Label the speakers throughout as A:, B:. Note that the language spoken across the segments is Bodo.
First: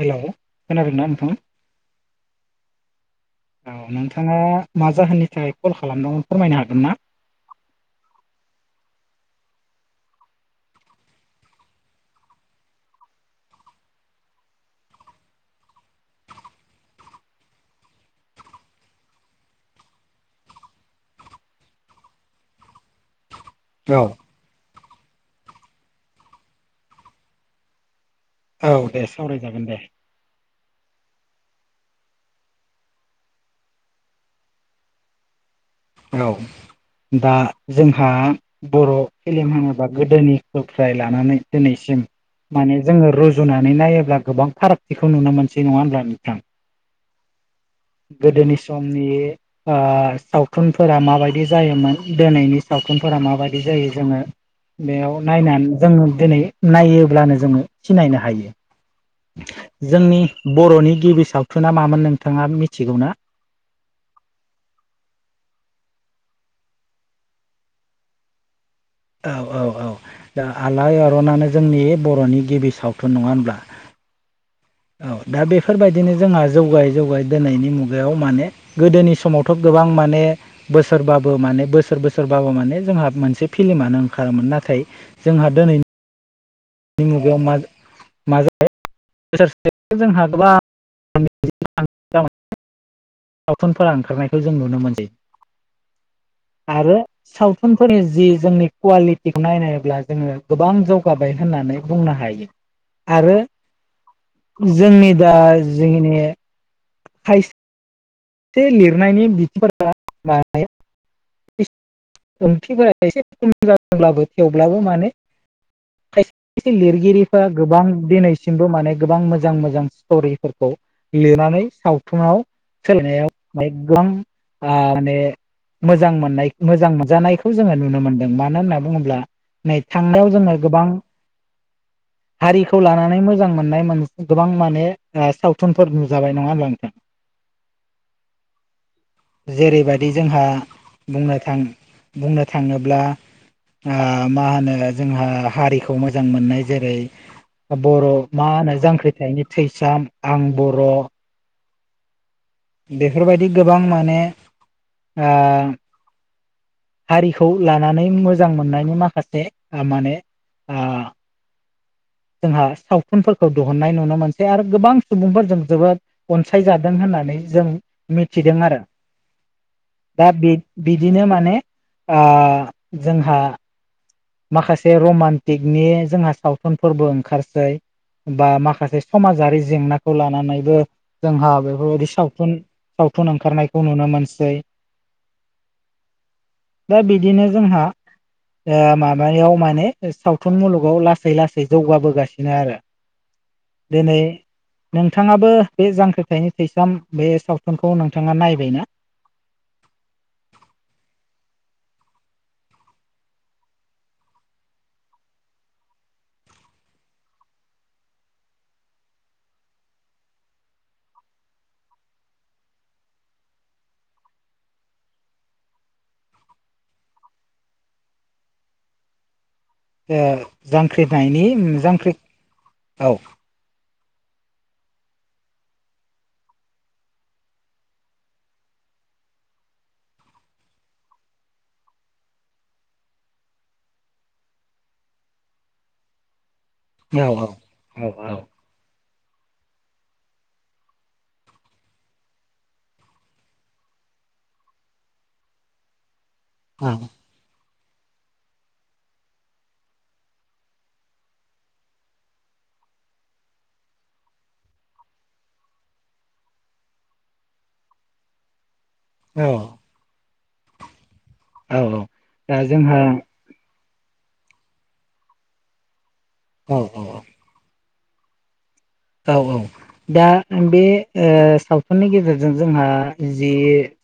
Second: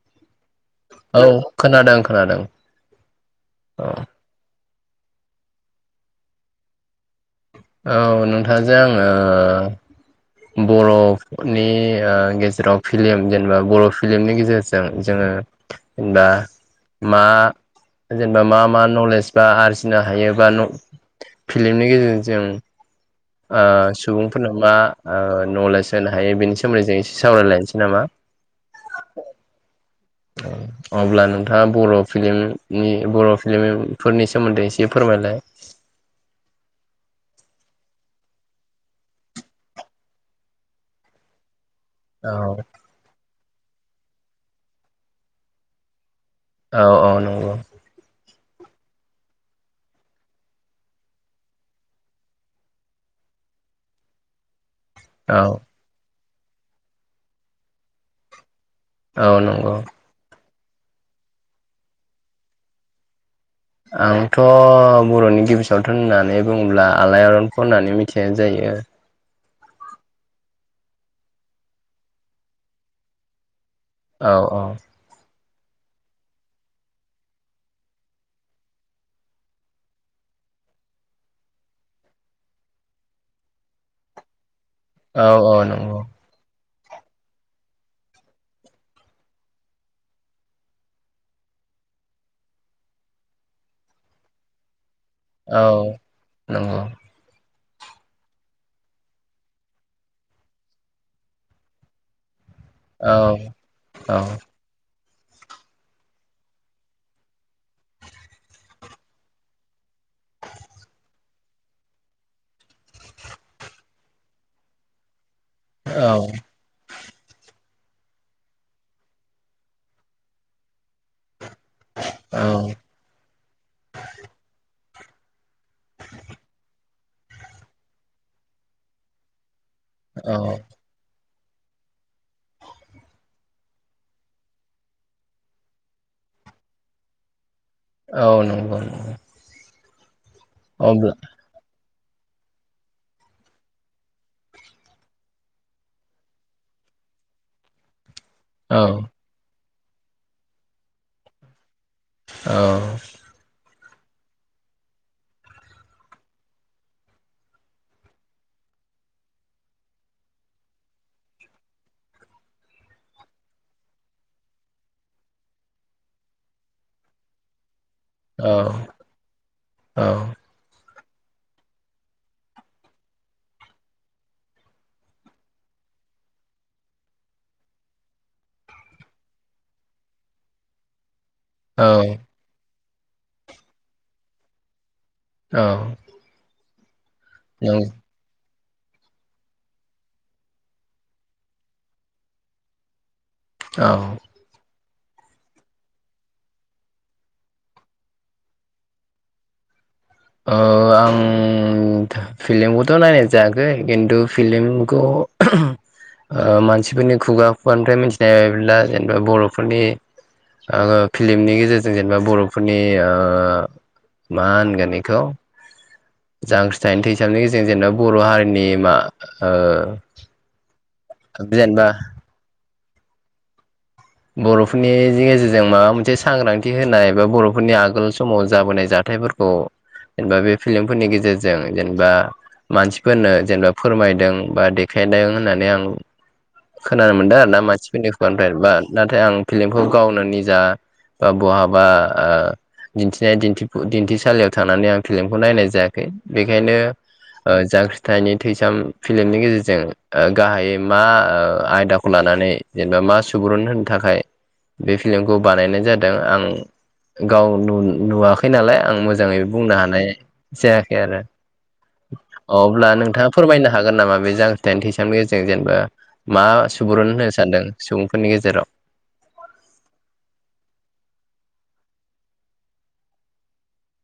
A: हेलौ खोनादोंना
B: औ
A: नोंथां
B: खोनादों खोनादों
A: औ नों नोंथाङा मा जाहोननि थाखाय कल खालामदोंमोन फोरमायनो हागोन ना?
B: औ नोंथांजों आङो बर' फोरनि ओ गेजेराव फिलिम जेनेबा बर' फिलमनि गेजेरजों जोङो जेनेबा मा जेनेबा मा मा नलेज बा आरजिनो हायोबा न' फिल्मनि गेजेरजों जों ओ सुबुं फोरनाव मा ओ नलेज होनो हायो बेनि सोमोन्दै जों एसे सावरायलायनोसै नामा?
A: औ दे सावरायजागोन दे।
B: औ। अब्ला नोंथाङा बर' फिलिमनि बर' फिलमफोरनि सोमोन्दै एसे फोरमायलाय
A: औ दा जोंहा बर' फिल्म होनोबा गोदोनिखौफ्राय लानानै दिनैसिम
B: औ
A: माने जोङो रुजुनानै नायोब्ला गोबां फारागथिखौ नुनो मोनसै नङा होनब्ला नोंथां?
B: औ औ नंगौ।
A: गोदोनि समनि ओ सावथुनफोरा माबायदि जायोमोन दोनैनि सावथुनफोरा माबायदि जायो जोङो
B: [inaudible]
A: बेयाव
B: औ
A: नायनानै जोङो दिनै नायोब्लानो जोङो सिनायनो हायो।
B: औ नंगौ।
A: जोंनि बर'नि गिबि सावथुना मामोन नोंथाङा मिथिगौना?
B: आंथ' बर'नि गिबि सावथुन होननानै बुङोब्ला आलायारनखौ होननानै मिथिनाय जायो।
A: औ औ औ दा आलायारनानो जोंनि बर'नि गिबि सावथुन नङा होनब्ला।
B: औ - औ।
A: औ दा बेफोरबायदिनो जोंहा जौगायै जौगायै दोनैनि मुगायाव माने गोदोनि समावथ' गोबां माने बोसोरबाबो माने बोसोर बोसोरबाबो माने जोंहा मोनसे फिलिमानो ओंखारोमोन नाथाय
B: औ - औ नंगौ।
A: नि मुगायाव मा जायो [inaudible] जोंहा गोबां सावथुनफोरा ओंखारनायखौ जों नुनो मोनसै
B: औ। नंगौ
A: आरो सावथुनफोरनि जि जोंनि कुवालिटिखौ नायनायब्ला जोङो गोबां जौगाबाय होननानै बुंनो हायो। [inaudible]
B: औ - औ।
A: जोंनि दा जिंनि [unintelligible] एसे लिरनायनि [unintelligible] [unintelligible]
B: औ।
A: इसे लिरगिरिफ्रा गोबां दिनैसिमबो माने गोबां मोजां मोजां स्ट'रिफोरखौ लिरनानै सावथुनाव
B: औ
A: सोलायनायाव एखदम आ माने मोजां मोननाय मोजां मोनजानायखौ जोङो नुनो मोनदों मानो होनना बुङोब्ला थांनायाव
B: औ
A: जोङो गोबां हारिखौ लानानै मोजां मोननाय मोन गोबां माने ओ सावथुनफोर नुजाबाय नङा होमब्ला नोंथां।
B: औ नंगौं नं
A: जेरैबायदि जोंहा बुंनो थां बुंनो थाङोब्ला आ मा होनो जोंहा हारिखौ मोजां मोननाय जेरै बर' मा होनो
B: औ
A: जांख्रिथायनि थैसाम, आं बर'
B: औ।
A: बेफोरबायदि गोबां माने आ हारिखौ लानानै मोजां मोननायनि माखासे ओ माने आ जोंहा सावथुनफोरखौ दुहुननाय नुनो मोनसै आरो गोबां सुबुंफोरजों जोबोद अनसायजादों होननानै जों
B: औ
A: मिथिदों आरो
B: औ
A: दा बे बिदिनो माने आ जोंहा माखासे रमान्टिकनि जोंहा सावथुनफोरबो ओंखारसै। बा माखासे समाजारि जेंनाखौ लानानैबो जोंहा
B: औ
A: बेफोरबायदि सावथुन सावथुन ओंखारनायखौ नुनो मोनसै।
B: औ
A: दा बिदिनो
B: नों
A: जोंहा ओ माब बायाव माने सावथुन मुलुगाव लासै लासै जौगाबोगासिनो आरो।
B: औ
A: दोनै नोंथाङाबो बे जांख्रिथायनि थैसाम बे सावथुनखौ नोंथाङा नायबायना?
B: ओ आं फिल्मखौथ' नायनाय जायाखै खिन्थु फिलिमखौ ओ मानसिफोरनि खुगा खुगानिफ्राय मिथिनाय बायदिब्ला जेनेबा बर'फोरनि आङो फिल्मनि गेजेरजों जेनेबा बर'फोरनि ओ मा होनगोन खौ जांख्रिथायनो थैसामनि गेजेरजों जेनेबा बर' हारिनि मा ओ
A: ओ जांख्रिथायनि उम
B: जेनेबा
A: जांख्रि औ
B: बर'फोरनि गेजेरजों माबा मोनसे सांग्रांथि होनाय एबा बर'फोरनि आगोल समाव जाबोनाय जाथायफोर खौ जेनेबा बे फिल्मफोरनि गेजेरजों जेनेबा मानसिफोरनो जेनेबा फोरमायदों बा देखायदों होननानै आं खोनानो
A: औ
B: मोनदों
A: औ
B: आरोना मानसिफोरनि
A: औ
B: खुगानिफ्राय बा नाथाय आं फिल्मखौ गावनो निजा बहाबा ओ दिन्थिनाय दिथिफु दिन्थिसालियाव थांनानै आं फिल्मखौ नायनाय जाया खै बेखायनो
A: औ
B: ओ जांख्रिथायनि थैसाम फिल्मनि गेजेरजों ओ गाहायै मा ओ आयदाखौ लानानै जेनेबा मा सुबुरुन होनो थाखाय बे फिल्मखौ बानायनाय जादों आं गाव नु-नुवाखै नालाय आं मो जाङै
A: औ
B: बुंनो हानाय जायाखै आरो
A: औ दा
B: अब्ला
A: जोंहा
B: नोंथाङा फोरमायनो हागोन नामा बे जांख्रिथायनि थैसामनि गेजेरजों जेनेबा मा
A: औ औ
B: सुबुरुन होनो सानदों? सुबुंफोरनि गेजेराव
A: औ औ दा बे ओ सावथुननि गेजेरजों जोंहा जि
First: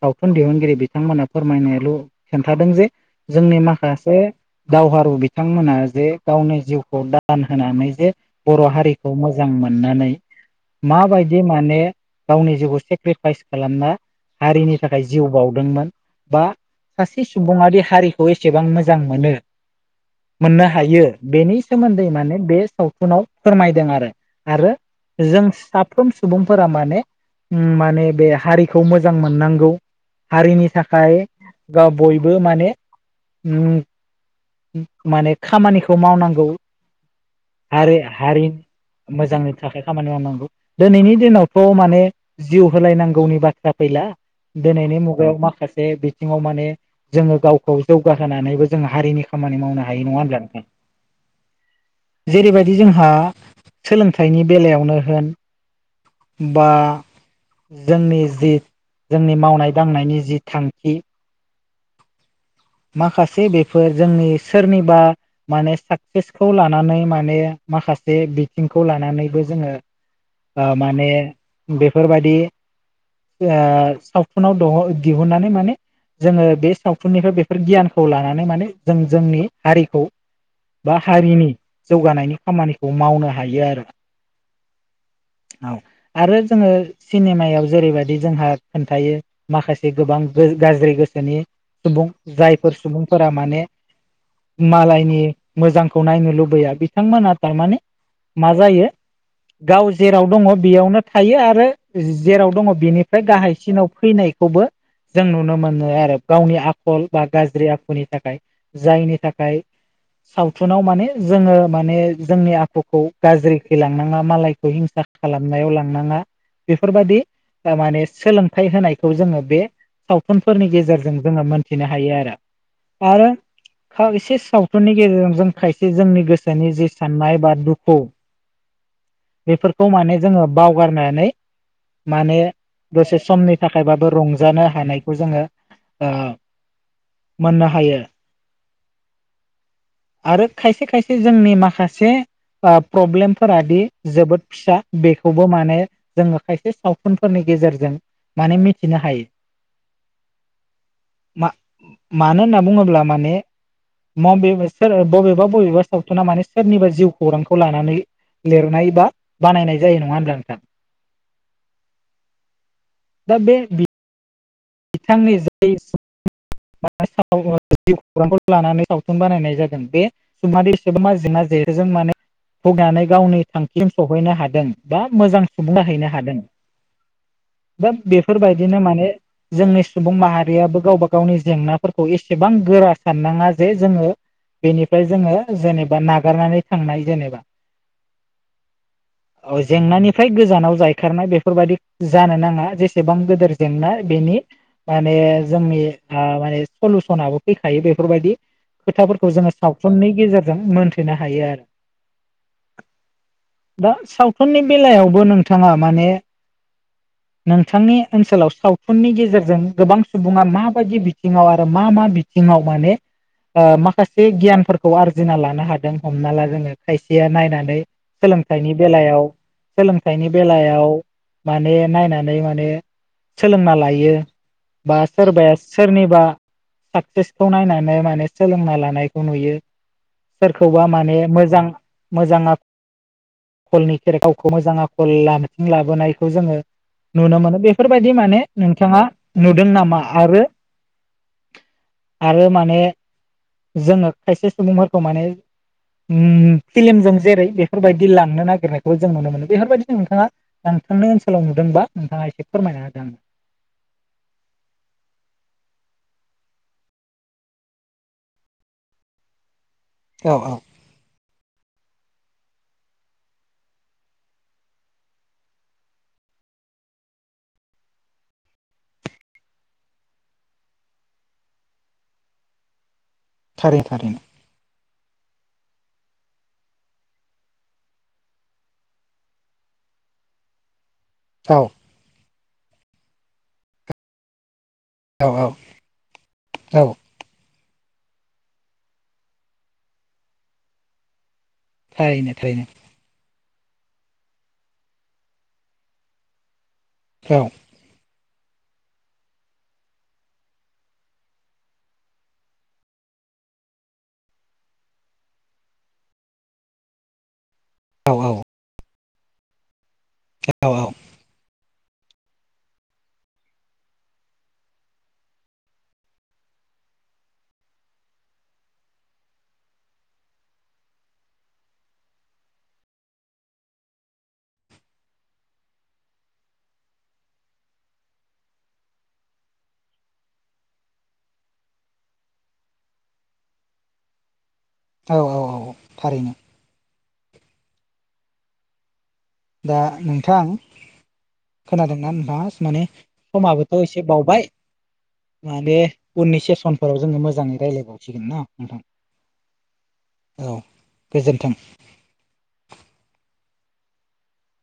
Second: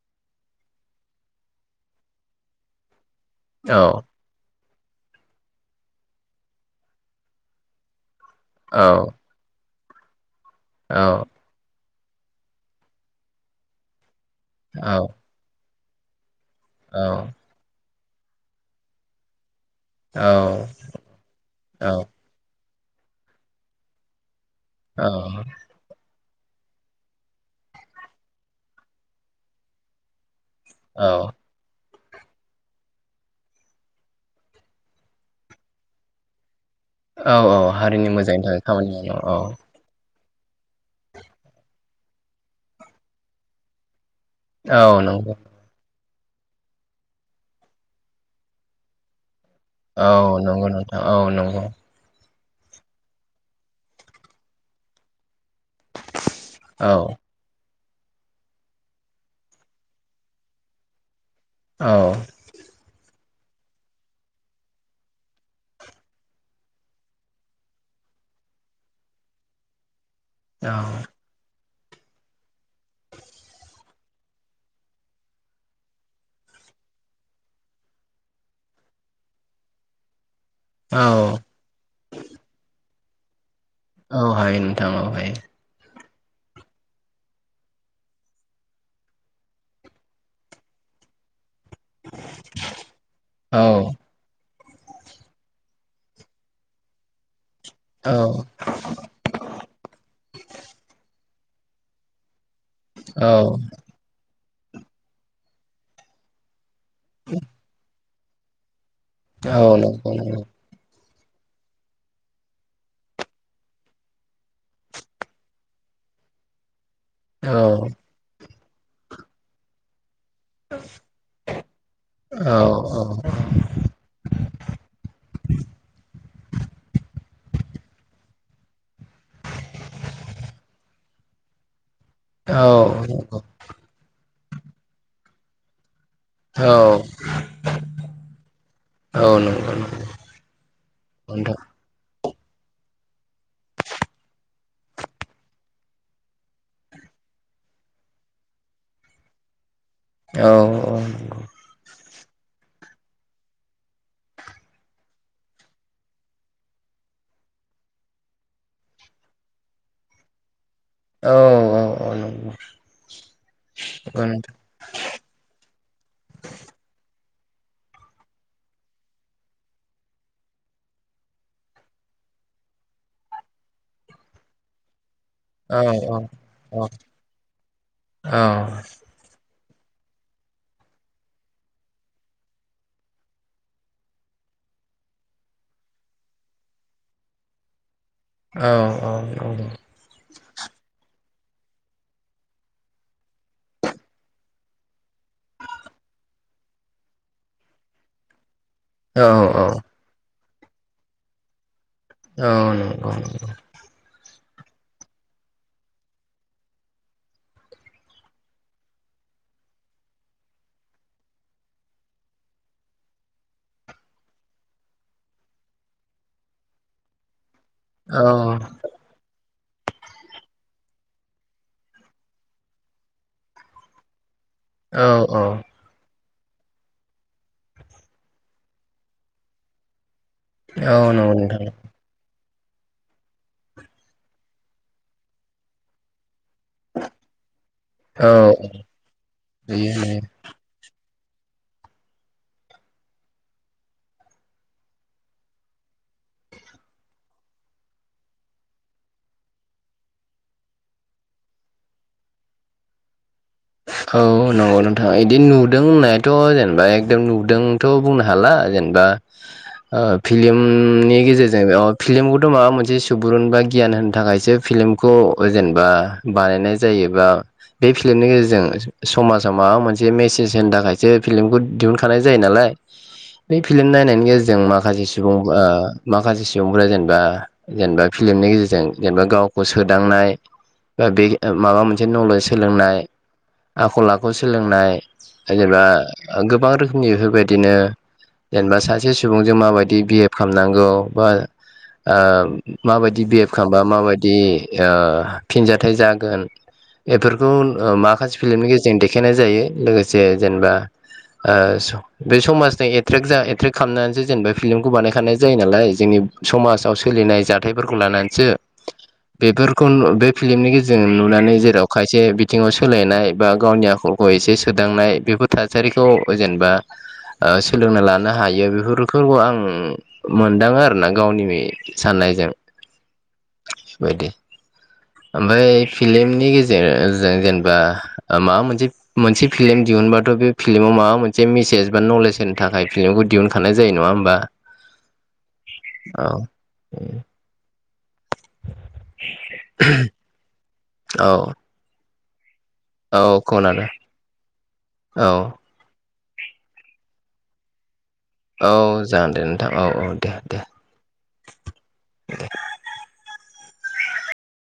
A: सावथुन दिहुनगिरि बिथांमोना फोरमायनायल' खिन्थादों जे जोंनि
B: औ
A: माखासे दावहारु बिथांमोना जे गावनि जिउखौ दान होनानै जे बर'
B: औ
A: हारिखौ मो जां मोननानै
B: औ
A: माबायदि माने गावनि जिउखौ सेक्रिफाइस खालामना हारिनि
B: औ
A: थाखाय जिउ बावदोंमोन बा सासे सुबुङादि हारि खौ एसेबां मोजां मोनो
B: ओ
A: मोननो हायो बेनि सोमोन्दै माने बे सावथुनाव फोरमायदों आरो। आरो जों साफ फ्रोम सुबुंफोरा माने उम माने बे हारिखौ मोजां मोननांगौ हारिनि
B: औ
A: थाखाय गाव बयबो माने ओम ओम माने खामानिखौ मावनांगौ
B: औ औ
A: आरो
B: हारिनि मोजांनि
A: हारि
B: थाखाय खामानि मावनो औ।
A: मोजांनि थाखाय खामानि मावनांगौ दोनैनि दिनावथ' माने जिउ होलायनांगौनि बाथ्रा फैला।
B: औ
A: दोनैनि
B: नंगौ
A: मुगायाव माखासे बिथ थिङाव माने जोङो गावखौ जौगाहोनानैबो जोंङो हारिनि खामानि मावनो हायो
B: औ
A: नङा होनब्ला
B: नंगौ नोंथां औ नंगौ।
A: जेरैबायदि जोंहा सोलोंथाइनि बेलायावनो होन बा
B: औ
A: जोंनि जि जोंनि मावनाय दांनायनि जि थांखि
B: औ।
A: माखासे बेफोर जोंनि सोरनिबा माने साक्सेसखौ लानानै माने माखासे बिथिंखौ लानानैबो जोङो
B: [inaudible]
A: ओ माने बेफोरबायदि ओ सावथुनाव दह दिहुननानै माने जोङो बे सावथुननिफ्राय बे फोर गियानखौ लानानै माने जों जोंनि हारिखौ बा
B: औ
A: हारिनि जौगानायनि खामानिखौ मावनो हायो आरो।
B: औ हायो नोंथां औ हायो।
A: औ आरो जोङो सिनेमायाव जेरैबायदि जोंहा खोन्थायो माखासे गोबां गो-गाज्रि गोसोनि सुबुं जायफोर सुबुंफोरा माने
B: औ
A: मालायनि मोजांखौ नायनो लुबैया बिथांमोना थारमाने
B: औ
A: मा जायो गाव जेराव दङ बेयावनो थायो आरो जेराव दङ बिनिफ्राय
B: औ
A: गाहायसिनाव फैनायखौबो जों नुनो मोनो आरो। गावनि आखल बा गाज्रि आखुनि थाखाय जायनि थाखाय
B: औ नंगौ नंगौ
A: सावथुनाव माने जोङो माने जोंनि आखुखौ गाज्रिखैलांनाङा मालाय हिंसा खालामनायाव लांनाङा बेफोरबायदि
B: औ
A: माने सोलोंथाइ होनायखौ जोङो बे सावथुनफोरनि गेजेरजों जोङो मोनथिनो हायो आरो।
B: औ
A: आरो फाव एसे सावथुननि गेजेरजों जों खायसे जोंनि गोसोनि जि साननाय बा दुखु बेफोरखौ माने जोङो बावगारनानै माने दसे
B: नंगौ
A: समनि थाखायबाबो रंजानो हानायखौ जोङो ओ मोननो हायो।
B: औ नंगौ
A: आरो खायसे खायसे जोंनि
B: नोंथां
A: माखासे ओ प्रब्लेमफोरादि जोबोद फिसा बेखौबो माने जोङो खायसे सावथुनफोरनि गेजेरजों माने मिथिनो हायो।
B: औ औ।
A: मा मानो होनना बुङोब्ला माने माबेबा सोर बबेबा बबेबा सावथुना माने सोरनिबा जिउ खौरांखौ लानानै लिरनाय बा बानायनाय जायो नङा होनब्ला नोंथां?
B: औ औ औ नंगौ
A: दा बे
B: नोंथां।
A: बिथांनि जाय [unintelligible] जिउ खौरांखौ लानानै सावथुन बानायनाय जादों बे सुबुङादे एसेबां जेंना जेथोजों माने गावनि थांखिसिम सहैनो हादों बा मोजां सुबुंङा हैैनो
B: औ औ
A: हादों दा
B: औ
A: बेफोरबायदिनो माने जोंनि सुबुं माहारियाबो गावबा गाव गावनि जेंनाफोरखौ एसेबां गोरा साननाङा जे जोङो बेनिफ्राय जोङो जेनेबा नागारनानै थांनाय जेनेबा।
B: औ नंगौ
A: औ जेंनानि फ्राय गोजानाव जायखारनाय बेफोरबायदि जानो नाङा जेसेबां गोदोर जेंना बेनि माने जोंनि ओ माने सलुसनाबो फैखायो बेफोरबायदि
B: औ
A: खोथाफोरखौ जोङो सावथुननि गेजेर जों मोनथिनो हायो आरो
B: औ नंगौं नंगौ
A: दा सावथुननि बेलायावबो नोंथाङा माने नोंथांनि ओनसोलाव सावथुननि गेजेरजों गोबां सुबुङा मा [unintelligible] बादि बिथिङाव आरो मा मा बिथिङाव माने ओ माखासे गियानफोरखौ आरजिना लानो हादों हमना ला जोङो खायसेया नायनानै
B: औ
A: सोलोंथाइनि बेलायाव सोलोंथाइनि बेलायाव माने नायनानै माने सोलोंना लायो बा सोरबाया सोरनिबा साक्सेसखौ नायनानै माने सोलोंना लानायखौ नुयो। सोरखौबा
B: औ
A: माने
B: नंगौ नोंथां
A: मोजां मोजां आख खलनि गावखौ मोजां आखल [unintelligible] लाबोनायखौ जोङो नुनो मोनो बेफोरबायदि
B: औ
A: माने नोंथाङा नुदों
B: नुयो
A: नामा
B: नुयो
A: आरो आरो माने जोङो खायसे सुबुंफोरखौ माने उम फिलमजों जेरै बेफोरबायदि लांनो नागिरनायखौ जों नुनो मोनो बेफोरबायदि जों नोंथाङा लांखानाय ओनसोलाव नुदोंबा नोंथाङा एसे फोरमायना होदो आंनो
B: औ नंगौ नोंथाङा इदि नुदों होननायाथ' जेनेबा एखदम नुदोंथ' बुंनो हाला जेनेबा ओ
A: औ औ
B: फिलिमनि गेजेरजों अ फिल्म खौथ' माबा मोनसे सुबुरुन बा गियान होनो थाखायसो फिल्मखौ जेनबा बानायनाय जायोबा बे फिल्मनि गेजेरजों जों समाजाव माबा मोनसे मेसेज होनो थाखायसो फिल्मखौ दिहुनखानाय जायो नालाय बै
A: थारैनो
B: फिल्म
A: थारैनो
B: नायनायनि गेजेरजों माखासे सुबुं ओ माखासे सुबुंफोरा जेनबा जेनबा फिल्मनि गेजेरजों जेनेबा गावखौ सोदांनाय बा बे
A: औ
B: माबा मोनसे नलेज सोलोंनाय आखल आखु सोलोंनाय
A: औ
B: जेनेबा गोबां
A: औ
B: रोखोमनि बेफोरबायद बिदिनो जेनेबा सासे सुबुंजों माबायदि बिहेभ खालामनांगौ बा ओ
A: थारैनो थारैनो
B: माबायदि बिहेभ खामबा माबायदि ओ फिनजाथाइ जागोन
A: औ
B: बेफोरखौ ओ माखासे फिल्मनि गेजेरजों देखायनाय जायो लोगोसे जेनेबा ओ स बे समाजनि एट्रेक जा एट्रेक्ट खालामनानैसो जेनेबा फिल्मखौ बानायखानाय जायो नालाय जोंनि समाजाव सोलिनाय जाद थायफोरखौ
A: औ औ औ
B: लानानैसो बेफोरखौ बे
A: औ
B: फिलमनि
A: औ
B: गेजेरजों नुनानै जेराव खायसे बिथिङाव सोलायनाय बा गावनि आखलखौ एसे सोदांनाय बेफोर थासारिखौ जेनेबा ओ सोलोंना लानो हायो बेफोर [unintelligible] खौ आं मोनदाङो आरो ना गावनि साननायजों बायदि ओमफाय फिलिमनि गेजेरजों जेनेबा माबा मोनसे मोनसे फिल्म दिहुनबाथ' बे फिल्माव माबा मोनसे मेसेज बा नलेज होनो थाखाय फिल्मखौ दिहुनखानाय जायो नङा होमबा
A: औ औ औ थारैनो
B: [unintelligible]
A: दा नोंथां
B: औ
A: खोनादोंना नोंथाङा माने
B: औ
A: समाबोथ'
B: खोनादों
A: एसे बावबाय
B: औ
A: माने उननि सेसनफोराव जोङो मोजाङै रायलायबावसिगोन ना?
B: औ
A: नोंथां
B: जागोन दे नोंथां औ औ दे दे
A: गोजोन्थों